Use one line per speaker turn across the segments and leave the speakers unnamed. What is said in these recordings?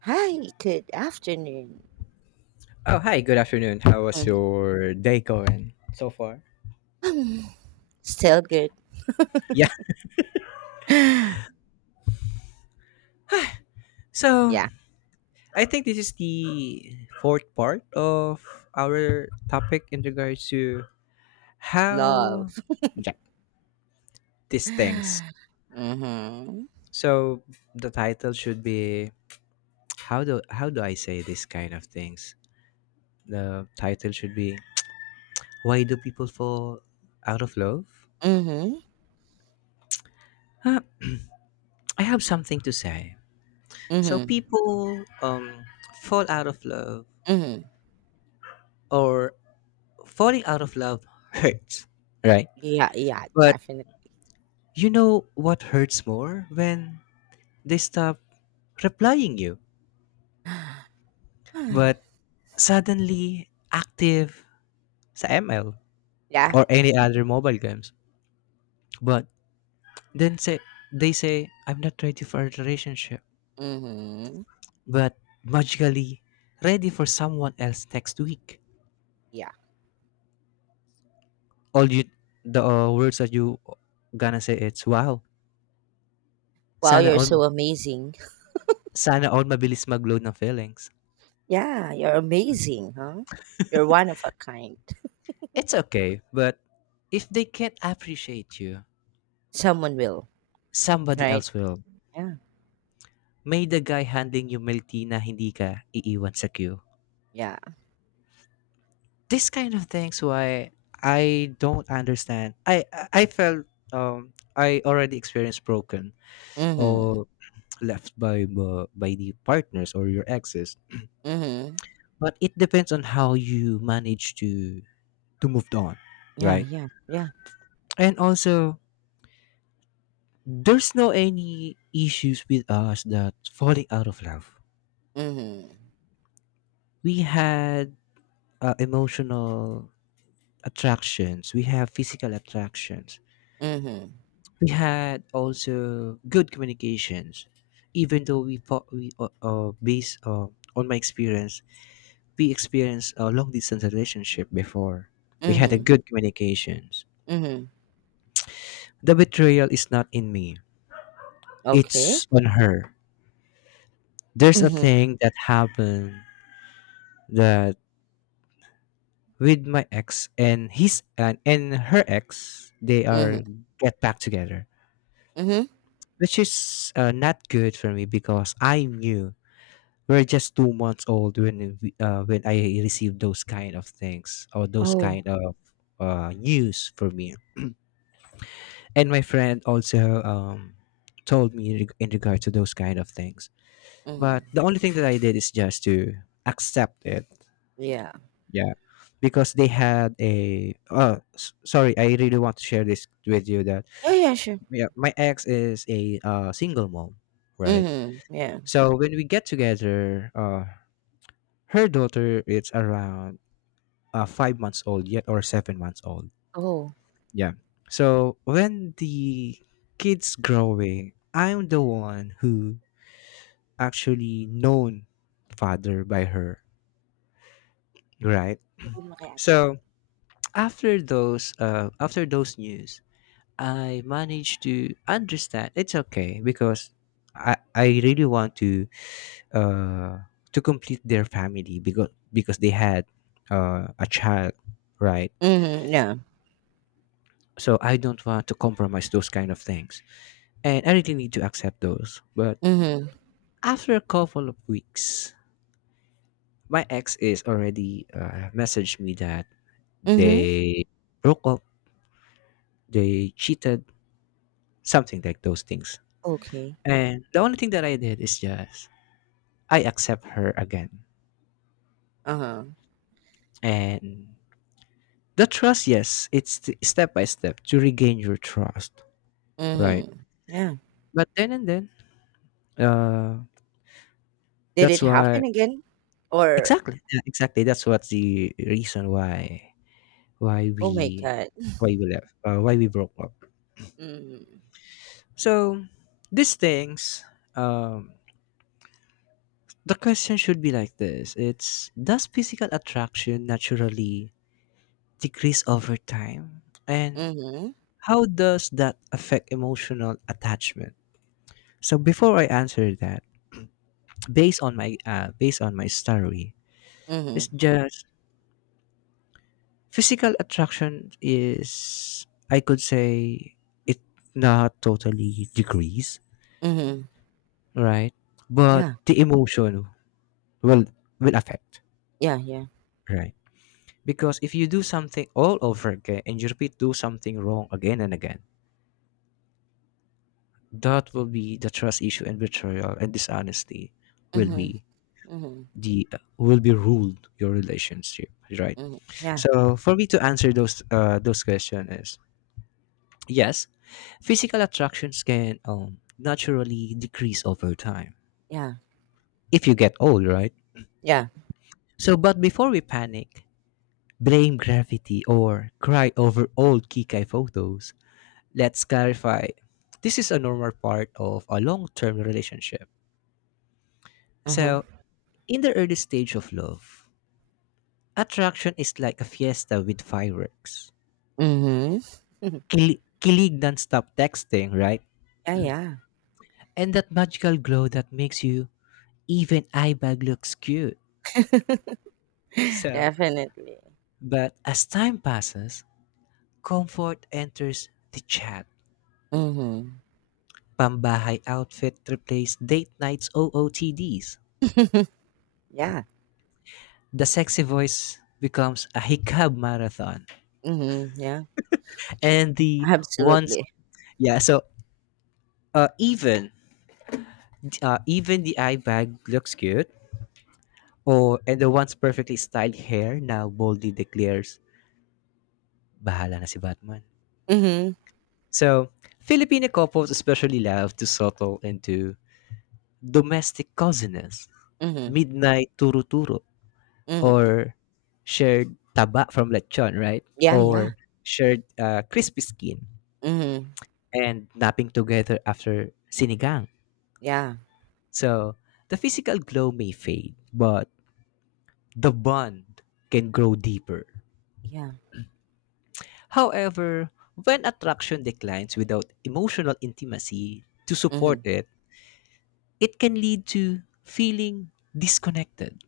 Hi, good afternoon.
Oh, hi, good afternoon. How was
Mhm.
your day going so far?
Mm, still good.
Yeah. So,
Yeah,
I think this is the fourth part of our topic in regards to
love.
how yeah, these things.
Mm-hmm.
So, the title should be how do I say this kind of things? The title should be why do people fall out of love?
Mm-hmm.
Uh, I have something to say. So
Mm-hmm.
people fall out of love
Mm-hmm.
or falling out of love hurts, right?
Yeah, yeah,
But
definitely.
you know what hurts more when they stop replying you, but suddenly active sa ML
Yeah.
or any other mobile games. But then say they say I'm not ready for a relationship,
Mm-hmm.
but magically ready for someone else next week.
Yeah.
All you the words that you gonna say it's wow.
Wow,
Sana
you're
all
so amazing.
sana all mabilis mag-load ng feelings.
Yeah, you're amazing, huh? You're one of a kind.
It's okay, but if they can't appreciate you,
Someone will,
somebody
right?
else will.
Yeah.
May the guy handling you milk tea na hindi ka iiwan sa queue.
Yeah.
This kind of things why I don't understand. I felt I already experienced broken
Mm-hmm.
or left by by the partners or your exes.
Mm-hmm.
But it depends on how you manage to move on,
Yeah,
right?
yeah, yeah.
And also, there's no any issues with us that falling out of love
Mm-hmm.
we had emotional attractions we have physical attractions
Mm-hmm.
we had also good communications even though we thought we based on my experience we experienced a long distance relationship before we had a
Mm-hmm.
good communications
Mm-hmm.
the betrayal is not in me
Okay.
it's on her there's a
Mhm,
thing that happened that with my ex and his and her ex they are
mhm,
get back together
mhm.
which is not good for me because I'm new. We're just 2 months old when when I received those kind of things or those
Oh.
kind of news for me. And my friend also told me in regard to those kind of things. But
Mhm,
the only thing that I did is just to accept it.
yeah.
Yeah, because they had a. Sorry, I really want to share this with you. That
Yeah, yeah, sure.
yeah, my ex is a single mom, right?
Mhm, yeah.
So when we get together, her daughter is around 5 months old yet or 7 months old.
Oh.
Yeah. So when the kids growing, I'm the one who actually known father by her, right?
Sabihin mo kay ate.
So after those news, I managed to understand it's okay because I really want uh, to complete their family because they had a child, right?
Mhm, yeah.
So I don't want to compromise those kind of things, and I really need to accept those. But
Mhm,
after a couple of weeks, my ex is already messaged me that
mhm.
they broke up, they cheated, something like those things.
Okay.
And the only thing that I did is just I accept her again,
Uh-huh.
and the trust, yes, it's step by step to regain your trust, right?
Mhm, yeah.
But then and then, uh,
Did
that's
it
why
happen again? Or
exactly, yeah, exactly. That's what's the reason why why
oh my
we
god.
why we left, why we broke up.
Mhm,
So these things, um, the question should be like this: It's does physical attraction naturally decrease over time, and
mhm,
how does that affect emotional attachment? So before I answer that, based on my story, it's
mhm,
just physical attraction is, I could say, it not totally decrease,
mhm.
right? But
Yeah,
the emotion will will affect,
yeah, yeah.
right? Because if you do something all over again and you repeat do something wrong again and again, that will be the trust issue and betrayal and dishonesty will
Mhm,
be
mhm,
the will be ruled your relationship, right?
mhm. Yeah,
So for me to answer those question is yes, physical attractions can naturally decrease over time
yeah,
if you get old, right?
yeah.
So, but before we panic, blame gravity, or cry over old Kikai photos, let's clarify this is a normal part of a long term relationship.
Mhm,
So, in the early stage of love, attraction is like a fiesta with fireworks.
mhm.
Kilig non stop texting, right?
Yeah, yeah.
And that magical glow that makes you even eye bag looks cute. So,
Definitely.
But as time passes, comfort enters the chat.
Mhm,
Pambahay outfit replaced date night's OOTDs.
yeah.
The sexy voice becomes a hiccup marathon.
Mhm, yeah,
And the once
absolutely.
yeah, so even even the eye bag looks cute or and the once perfectly styled hair now boldly declares bahala na si Batman.
Mhm,
So, Filipino couples especially love to settle into domestic coziness
mhm,
midnight turo-turo
mhm.
or shared taba from lechon, right?
Yeah, yeah.
Or shared crispy skin
Mhm.
and napping together after sinigang.
Yeah,
So the physical glow may fade, but the bond can grow deeper.
yeah.
However, when attraction declines without emotional intimacy to support
Mhm,
it, it can lead to feeling disconnected,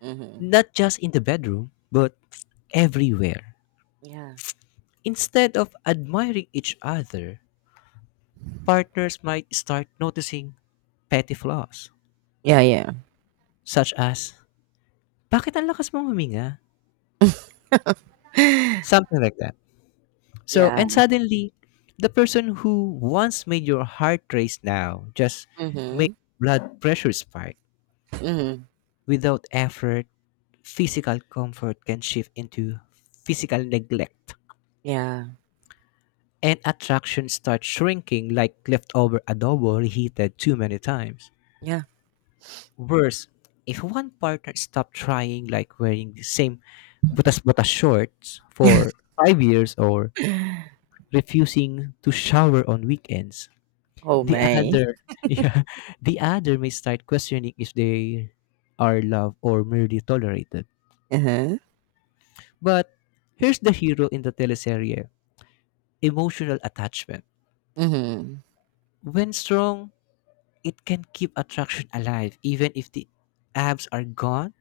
mhm.
not just in the bedroom, but everywhere.
Yeah.
Instead of admiring each other, partners might start noticing petty flaws,
Yeah, yeah.
such as, bakit ang lakas mong huminga? Something like that. So,
Yeah.
and suddenly, the person who once made your heart race now just made
Mhm,
blood pressure spike.
mhm.
Without effort, physical comfort can shift into physical neglect.
Yeah,
And attraction starts shrinking like leftover adobo reheated too many times.
yeah.
Worse, if one partner stopped trying, like wearing the same butas-butas shorts for 5 years or refusing to shower on weekends,
Oh,
the
man.
other, yeah, the other may start questioning if they are loved or merely tolerated.
Uh-huh.
But here's the hero in the teleserye, emotional attachment.
Mhm,
When strong, it can keep attraction alive even if the abs are gone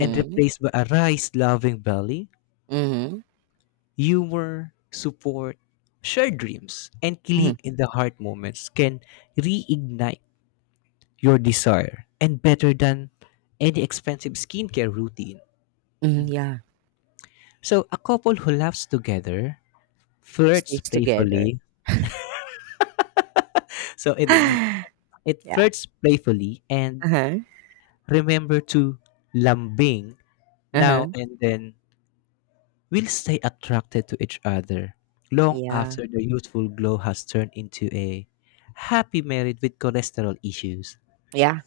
and replaced by a rice-loving belly.
mhm,
Humor, support, shared dreams, and
mhm,
kilig in the heart moments can reignite your desire and better than any expensive skincare routine.
mhm, yeah.
So a couple who laughs together, flirts
Stays together.
playfully, so it
Yeah.
flirts playfully and
Uh-huh,
remember to lambing
uh-huh.
now and then will stay attracted to each other long
Yeah,
after the youthful glow has turned into a happy married with cholesterol issues.
yeah.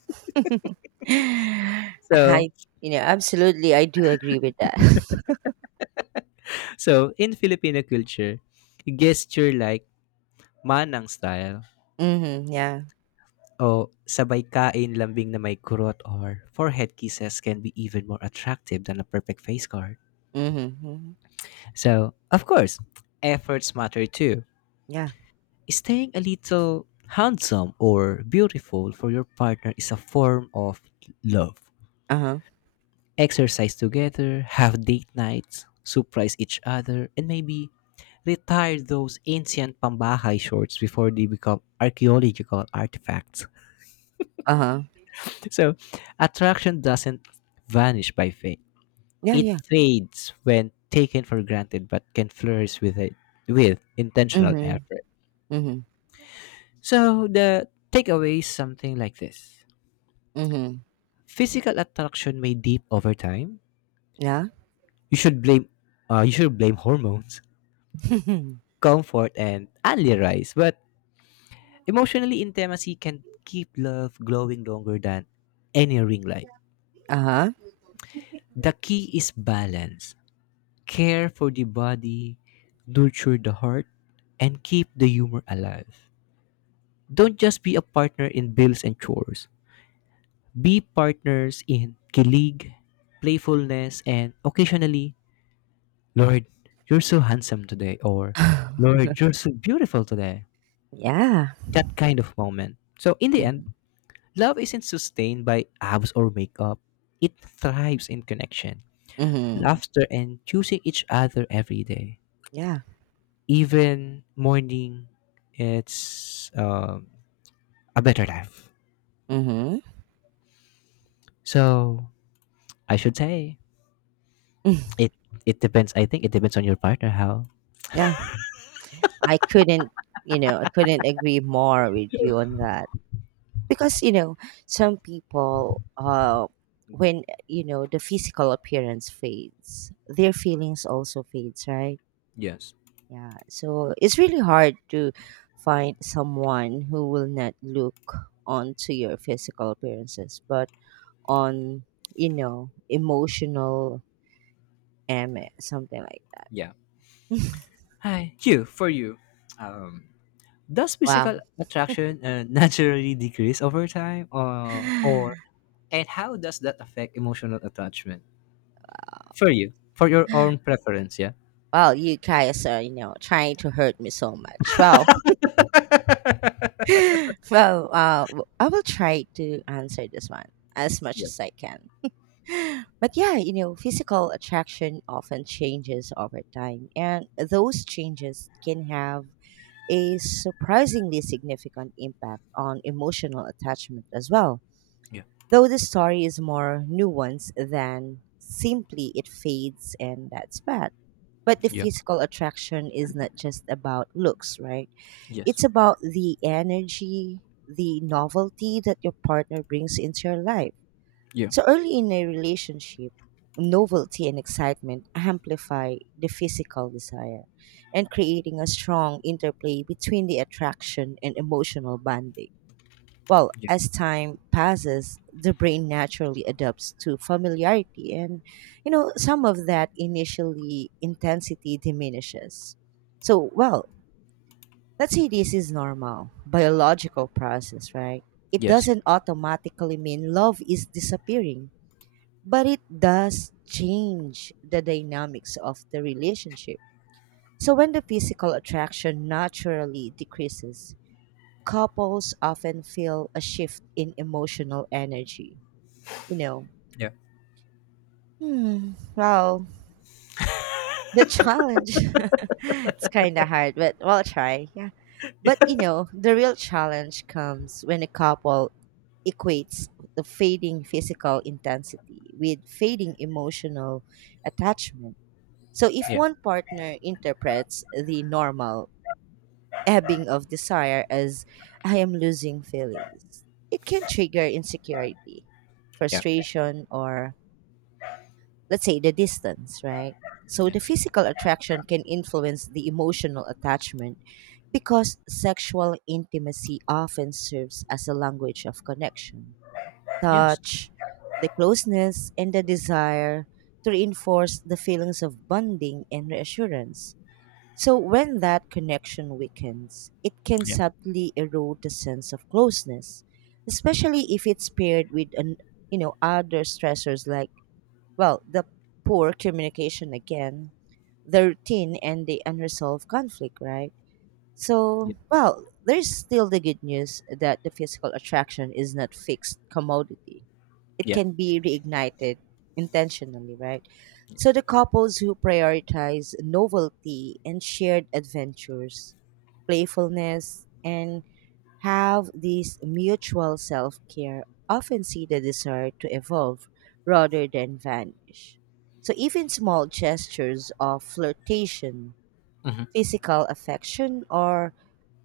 So,
I absolutely, I do agree with that.
so in Filipino culture, gesture like manang style
Mhm, yeah.
o sabay kain lambing na may kurot or forehead kisses can be even more attractive than a perfect face card.
Mhm, mhm.
So, of course, efforts matter too.
Yeah.
Staying a little handsome or beautiful for your partner is a form of love.
Uh-huh.
Exercise together, have date nights, surprise each other, and maybe retire those ancient pambahay shorts before they become archaeological artifacts.
Uh-huh.
So, attraction doesn't vanish by fate.
Yeah,
It
yeah.
fades when taken for granted but can flourish with intentional
Mhm,
effort.
mhm,
So, the takeaway is something like this.
mhm.
Physical attraction may deep over time.
Yeah.
You should blame you should blame hormones comfort, and only rise. But emotionally, intimacy can keep love glowing longer than any ring light.
Uh-huh.
The key is balance. Care for the body, nurture the heart, and keep the humor alive. Don't just be a partner in bills and chores. Be partners in kilig, playfulness, and occasionally, Lord, you're so handsome today, or Lord, you're so beautiful today.
Yeah.
That kind of moment. So, in the end,
Mhm,
love isn't sustained by abs or makeup. It thrives in connection,
mhm.
laughter, and choosing each other every day.
Yeah.
Even morning, it's a better life.
Mhm.
So I should say it. It depends. I think it depends on your partner how.
Yeah. I couldn't, I couldn't agree more with you on that. Because, some people, when, the physical appearance fades, their feelings also fades, right?
Yes.
Yeah, so it's really hard to find someone who will not look onto your physical appearances, but on, emotional and something like
Yeah.
that.
Hi. You for you. Um. Does physical
Wow.
attraction naturally decrease over time, or and how does that affect emotional attachment? For you, for your own preference. Yeah.
Well, you guys are, trying to hurt me so much. Well, I will try to answer this one as much as I can. But yeah, physical attraction often changes over time, and those changes can have a surprisingly significant impact on emotional attachment as well.
Yeah.
Though the story is more nuanced than simply it fades and that's bad. But the
Yeah.
physical attraction is not just about looks, right?
Yeah. Yes.
It's about the energy, the novelty that your partner brings into your life
Yeah.
so early in a relationship, novelty and excitement amplify the physical desire and creating a strong interplay between the attraction and emotional bonding. Well,
Yeah.
as time passes, the brain naturally adapts to familiarity and some of that initially intensity diminishes. So, well, let's say this is normal biological process, right? It
Yes.
doesn't automatically mean love is disappearing but it does change the dynamics of the relationship. So when the physical attraction naturally decreases, couples often feel a shift in emotional energy. You know,
Yeah.
hmm, well, the challenge, it's kind of hard, but we'll try. Yeah. But, the real challenge comes when a couple equates the fading physical intensity with fading emotional attachment. So if
Yeah.
one partner interprets the normal ebbing of desire as I am losing feelings, it can trigger insecurity,
Yeah.
frustration, or let's say the distance, right? So the
Yes.
physical attraction can influence the emotional attachment because sexual intimacy often serves as a language of connection,
Yes.
touch, the closeness, and the desire to reinforce the feelings of bonding and reassurance. So when that connection weakens, it can
Yeah.
subtly erode the sense of closeness, especially if it's paired with an, other stressors like well the poor communication again, the routine and the unresolved conflict, right?
Yeah.
So well, there's still the good news that the physical attraction is not fixed commodity, it
Yeah.
can be reignited intentionally, right? So
Yes.
the couples who prioritize novelty and shared adventures, playfulness, and have this mutual self care often see the desire to evolve rather than vanish. So even small gestures of flirtation,
Mm-hmm.
physical affection or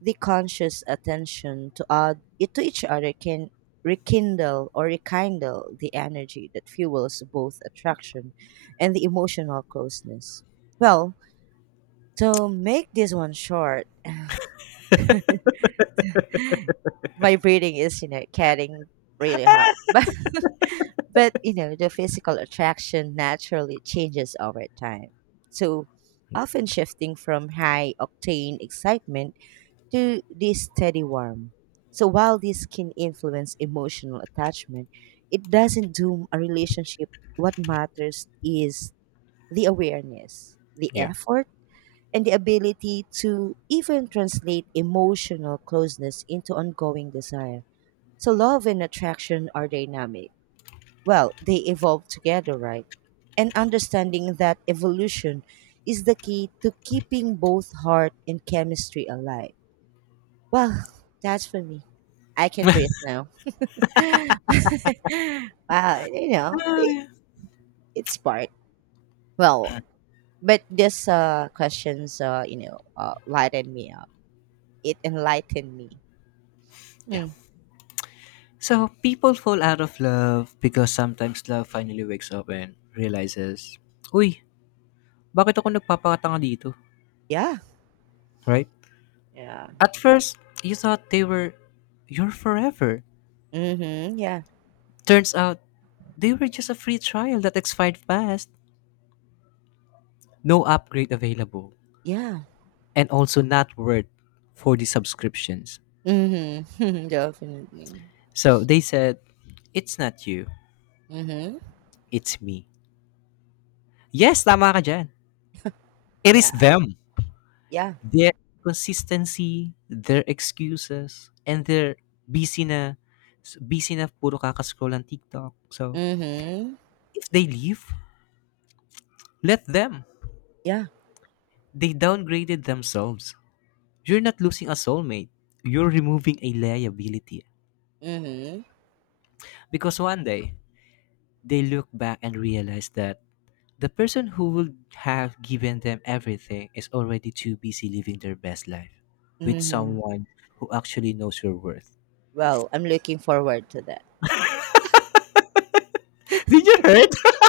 the conscious attention to odd to each other can rekindle or rekindle the energy that fuels both attraction and the emotional closeness. Well, to make this one short, my breathing is getting really hard, but the physical attraction naturally changes over time, so often shifting from high octane excitement to this steady warmth. So while this can influence emotional attachment, it doesn't doom a relationship. What matters is the awareness, the
Yeah.
effort, and the ability to even translate emotional closeness into ongoing desire. So love and attraction are dynamic. Well, they evolve together, right? And understanding that evolution is the key to keeping both heart and chemistry alive. Well, that's for me. I can breathe now. Wow, you know,
Ah,
it,
yeah.
it's part. Well, but this questions lightened me up. It enlightened me.
Yeah.
Mm,
So people fall out of love because sometimes love finally wakes up and realizes, Uy, bakit ako nagpapakatanga dito?
yeah.
Right?
Yeah.
At first, you thought they were your forever.
Mhm. Yeah.
Turns out, they were just a free trial that expired fast. No upgrade available
Yeah.
and also not worth for the subscriptions.
Mhm. Definitely.
So they said, it's not you,
Mhm.
it's me. Yes, tama ka dyan. It is
Yeah.
them.
Yeah.
Their consistency, their excuses, and their busy na puro kakascroll ng TikTok. So,
Mhm.
if they leave, let them.
Yeah.
They downgraded themselves. You're not losing a soulmate. You're removing a liability.
Mhm.
Because one day, they look back and realize that the person who would have given them everything is already too busy living their best life with
Mhm.
someone who actually knows your worth.
Well, I'm looking forward to that.
Did you heard?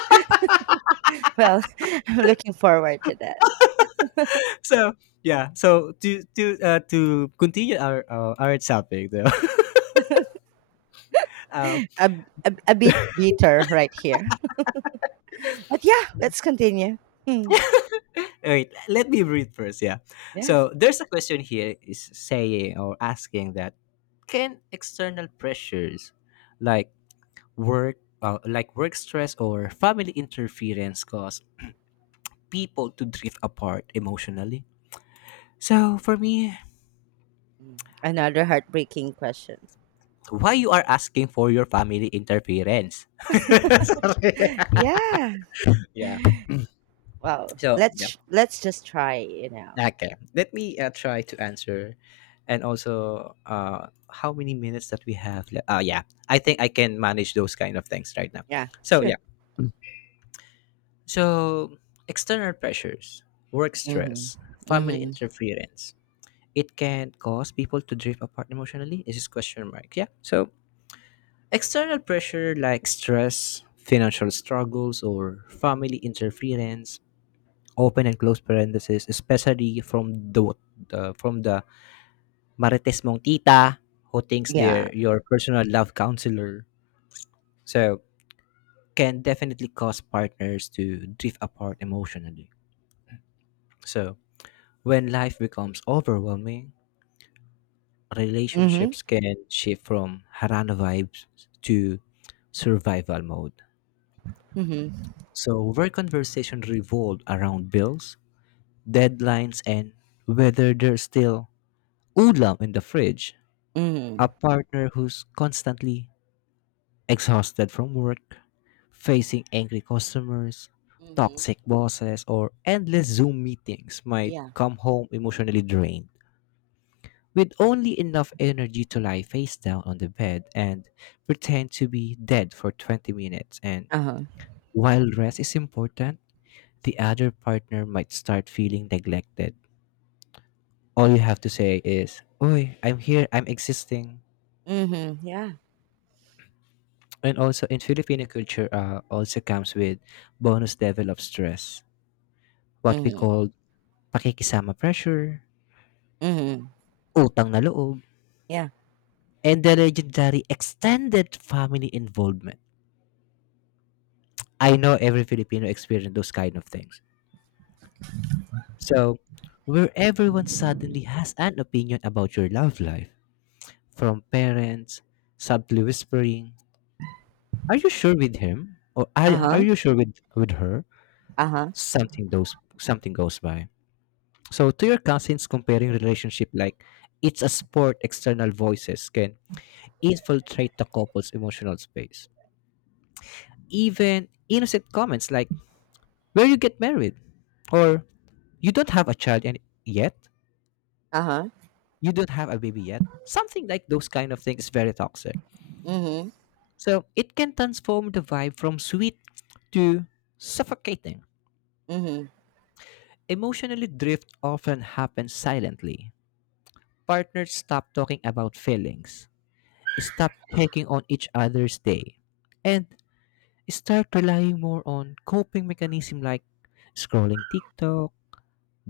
Well, I'm looking forward to that.
So yeah. So to continue our topic though. um,
a, a bit bitter right here. But yeah, let's continue. Hmm.
wait, let me read first. Yeah.
Yes.
So there's a question here is saying or asking that can external pressures like work stress or family interference, cause people to drift apart emotionally. So for me,
Mm. Another heartbreaking question.
why you are asking for your family interference? Sorry.
Yeah.
yeah.
Well,
So yeah.
let's just try, you know.
Okay. Let me try to answer, and also how many minutes that we have. Left? Yeah. I think I can manage those kind of things right now.
Yeah,
So
sure.
yeah. So, external pressures, work
Mhm.
stress, family
Mhm.
interference, it can cause people to drift apart emotionally. Is this question mark? Yeah. So, external pressure like stress, financial struggles, or family interference, open and close parentheses, especially from the marites mong tita who thinks
Yeah.
they're your personal love counselor. So can definitely cause partners to drift apart emotionally. So when life becomes overwhelming,
Mhm.
relationships can shift from harana vibes to survival mode.
Mhm.
So, where conversation revolved around bills, deadlines, and whether there's still ulam in the fridge, a
Mhm.
partner who's constantly exhausted from work, facing angry customers,
Mhm.
toxic bosses, or endless Zoom meetings might
Yeah.
come home emotionally drained, with only enough energy to lie face down on the bed and pretend to be dead for 20 minutes. And
Uh-huh.
while rest is important, the other partner might start feeling neglected. All you have to say is, "Oy, I'm here, I'm existing."
Mhm. Yeah.
And also in Filipino culture also comes with bonus level of stress. What we
Mhm.
call pakikisama pressure,
Mhm.
utang na loob,
Yeah.
and the legendary extended family involvement. I know every Filipino experience those kind of things. So, where everyone suddenly has an opinion about your love life, from parents, subtly whispering, "Are you sure with him, or are
Uh-huh.
you sure with her?
Uh-huh.
Something those something goes by. So to your cousins, comparing relationship like it's a sport. External voices can infiltrate the couple's emotional space. Even innocent comments like "Where you get married," or "You don't have a child and yet,"
Uh-huh.
"You don't have a baby yet." Something like those kind of things is very toxic.
Mhm.
So it can transform the vibe from sweet to suffocating.
Mhm.
Emotionally drift often happens silently. Partners stop talking about feelings, stop checking on each other's day, and start relying more on coping mechanism like scrolling TikTok,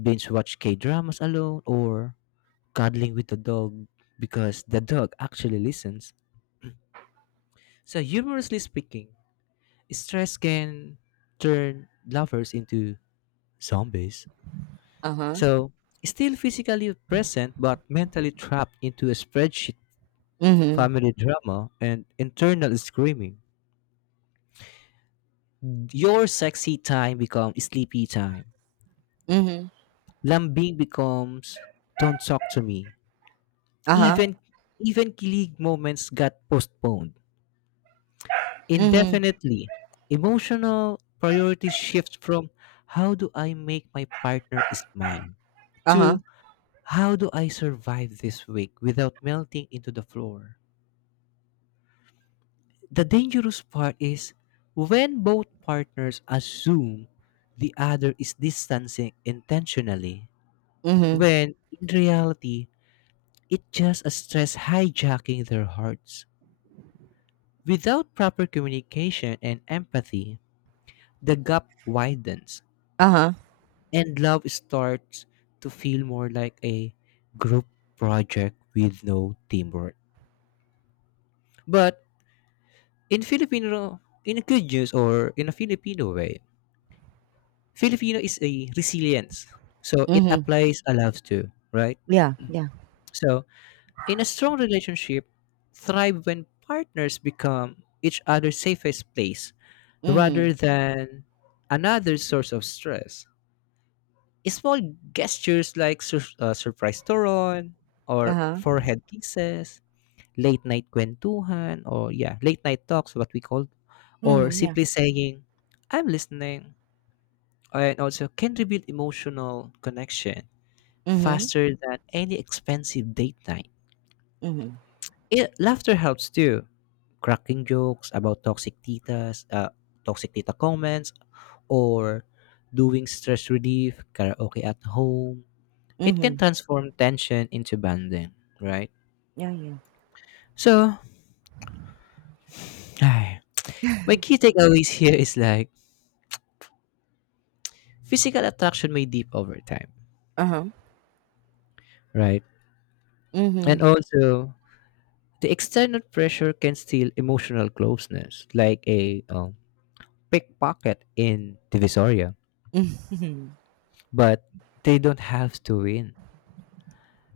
binge watch K-dramas alone, or cuddling with the dog because the dog actually listens. So humorously speaking, stress can turn lovers into zombies.
Uh-huh.
So, still physically present but mentally trapped into a spreadsheet,
Mhm.
family drama, and internal screaming. Your sexy time becomes sleepy time.
Mhm.
Lambing becomes don't talk to me.
Uh-huh.
Even even kilig moments got postponed
Mhm.
indefinitely. Emotional priorities shift from how do I make my partner is mine
Uh-huh.
to how do I survive this week without melting into the floor. The dangerous part is when both partners assume the other is distancing intentionally,
Mhm.
when in reality, it's just a stress hijacking their hearts. Without proper communication and empathy, the gap widens
Uh-huh.
and love starts to feel more like a group project with no teamwork. But in Filipino, in a good news or in a Filipino way, Filipino is a resilience. So it
Mhm.
applies a lot too, right?
Yeah, yeah.
So in a strong relationship, thrive when partners become each other's safest place rather
Mhm.
than another source of stress. Small gestures like surprise turon or
Uh-huh.
forehead kisses, late night kwentuhan, or yeah, late night talks, what we call, or
Mhm, yeah.
simply saying, I'm listening, and also can rebuild emotional connection
Mhm.
faster than any expensive date night.
Mhm.
It, laughter helps too. Cracking jokes about toxic tita comments, or doing stress relief, karaoke at home. It can
Mhm.
transform tension into bonding, right?
Yeah, yeah.
So, ay, my key takeaways here is like physical attraction may deep over time,
Uh-huh.
right? And
Mhm.
also, the external pressure can steal emotional closeness, like a pickpocket in Divisoria,
Mhm.
but they don't have to win.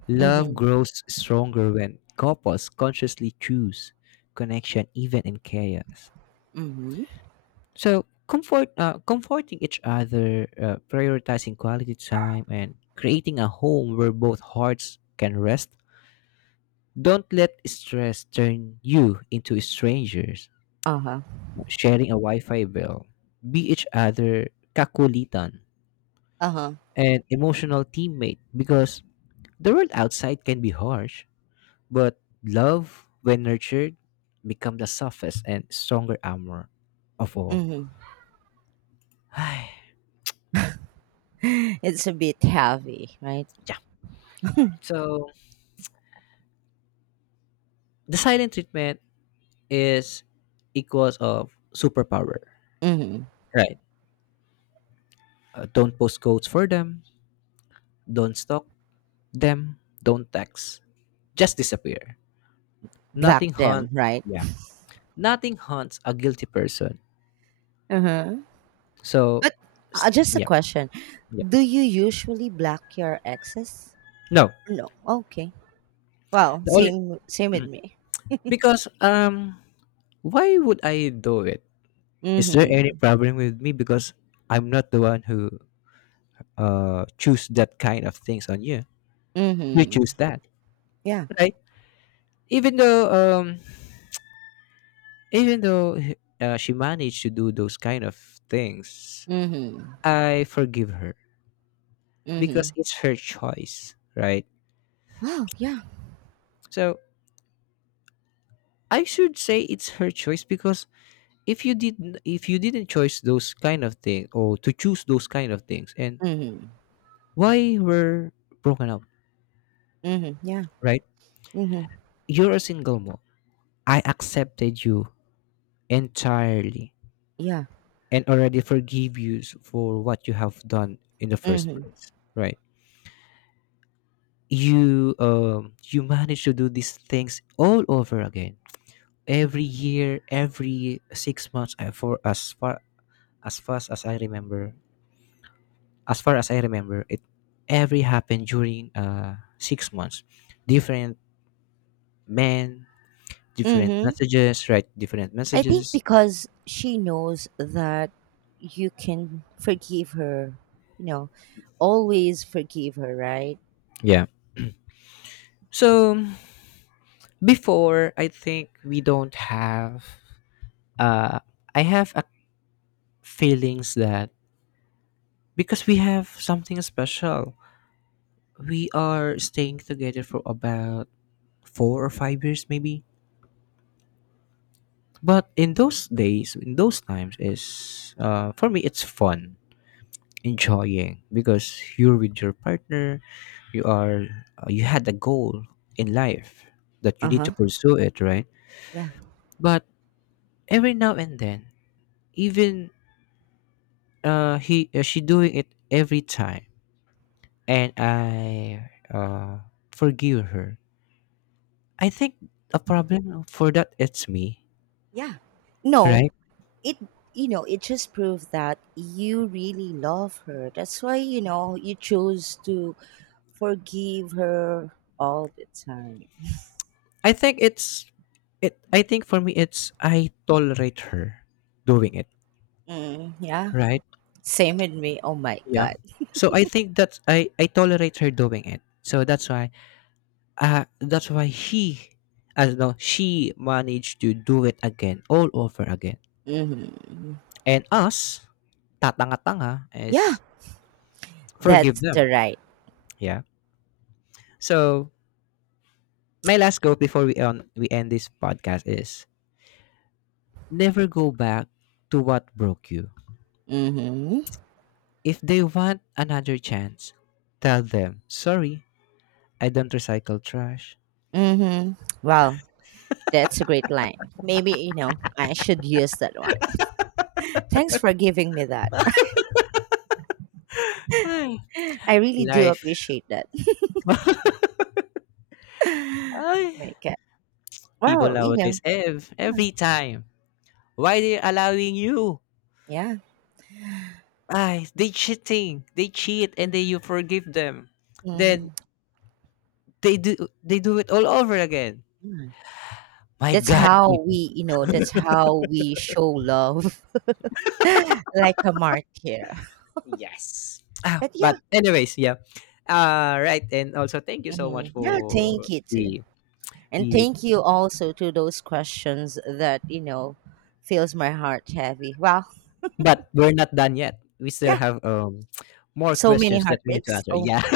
Love
Mhm.
grows stronger when couples consciously choose connection even in chaos.
Mhm.
So, comforting each other, prioritizing quality time, and creating a home where both hearts can rest. Don't let stress turn you into strangers.
Uh-huh.
Sharing a Wi Fi bill. Be each other kakulitan
Uh-huh.
and emotional teammate because the world outside can be harsh, but love, when nurtured, becomes the softest and stronger armor of all.
Mhm.
yeah.
It's a bit heavy, right?
So the silent treatment is equals of superpower.
Mhm.
Right. Don't post codes for them. Don't stalk them. Don't text. Just disappear.
Black
Nothing
them,
hunt.
right?
Yeah. Nothing hunts a guilty person.
Uh-huh.
So,
But just a
yeah,
question.
yeah.
Do you usually black your exes?
No,
No. Okay. Well,
the only
same with me.
because why would I do it? Is there any
Mhm.
problem with me because I'm not the one who choose that kind of things on you? You
Mhm.
choose that,
Yeah.
right? Even though um even though she managed to do those kind of things,
Mhm.
I forgive her because
Mhm.
it's her choice, right?
Wow, yeah.
So I should say it's her choice because if you didn't choose those kind of things or to choose those kind of things and
Mhm.
why were broken up,
Mhm. Yeah.
right?
Mhm.
You're a single mom. I accepted you entirely
Yeah.
and already forgive you for what you have done in the first
Mhm.
place, right? You manage to do these things all over again every year, every 6 months. I for as far as fast as I remember, as far as I remember, it every happened during 6 months, different men, different
Mhm.
messages, right? Different
I think
messages.
because she knows that you can forgive her, you know, always forgive her, right?
Yeah. So before, I think we don't have. Uh, I have a feelings that because we have something special, we are staying together for about 4 or 5 years, maybe. But in those days, in those times, is for me it's fun, enjoying because you're with your partner, you are you had a goal in life that you need to
Uh-huh.
pursue it, right?
Yeah.
But every now and then, even he she doing it every time, and I forgive her. I think a problem for that it's me,
Yeah. No,
right?
it you know, it just proves that you really love her. That's why, you know, you chose to forgive her all the time.
I think it's it. I think for me it's I tolerate her doing it,
Mm, yeah.
right?
Same with me. Oh my
Yeah.
god.
So I think that I tolerate her doing it. So that's why he as no she managed to do it again all over again,
Mhm.
and us tatanga-tanga
Yeah,
is forgive
that's
them.
the right.
Yeah. So my last quote before we end this podcast is never go back to what broke you.
Mm-hmm.
If they want another chance, tell them sorry, I don't recycle trash.
Mm-hmm. Wow, that's a great line. Maybe, you know, I should use that one. Thanks for giving me that.
Ay,
I really do
life.
appreciate that.
Ay,
My God.
people
Well, you know,
nowadays ev
yeah.
every time. Why they allowing you?
Yeah.
Ay, they cheating. They cheat and then you forgive them. Then
Mm,
they do they do it all over again.
yeah.
My
That's
God,
how
people.
we, you know, that's how we show love like a martyr.
Yes. Ah,
But yeah,
but anyways, yeah. Right, and also thank you so much
yeah,
for
thank you too.
the
And
the.
thank you also to those questions that, you know, fills my heart heavy. Well,
But we're not done yet. We still
yeah.
have more
So many
questions that we need to
heartbreaks.
answer.
Oh,
Yeah.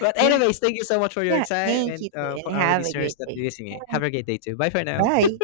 but
yeah,
anyways, thank you so much for your
yeah.
time
Thank
and
you too,
for
and
our
have a
listeners
great
that are
day.
listening. Have
Mm,
a great day too. Bye for now.
bye.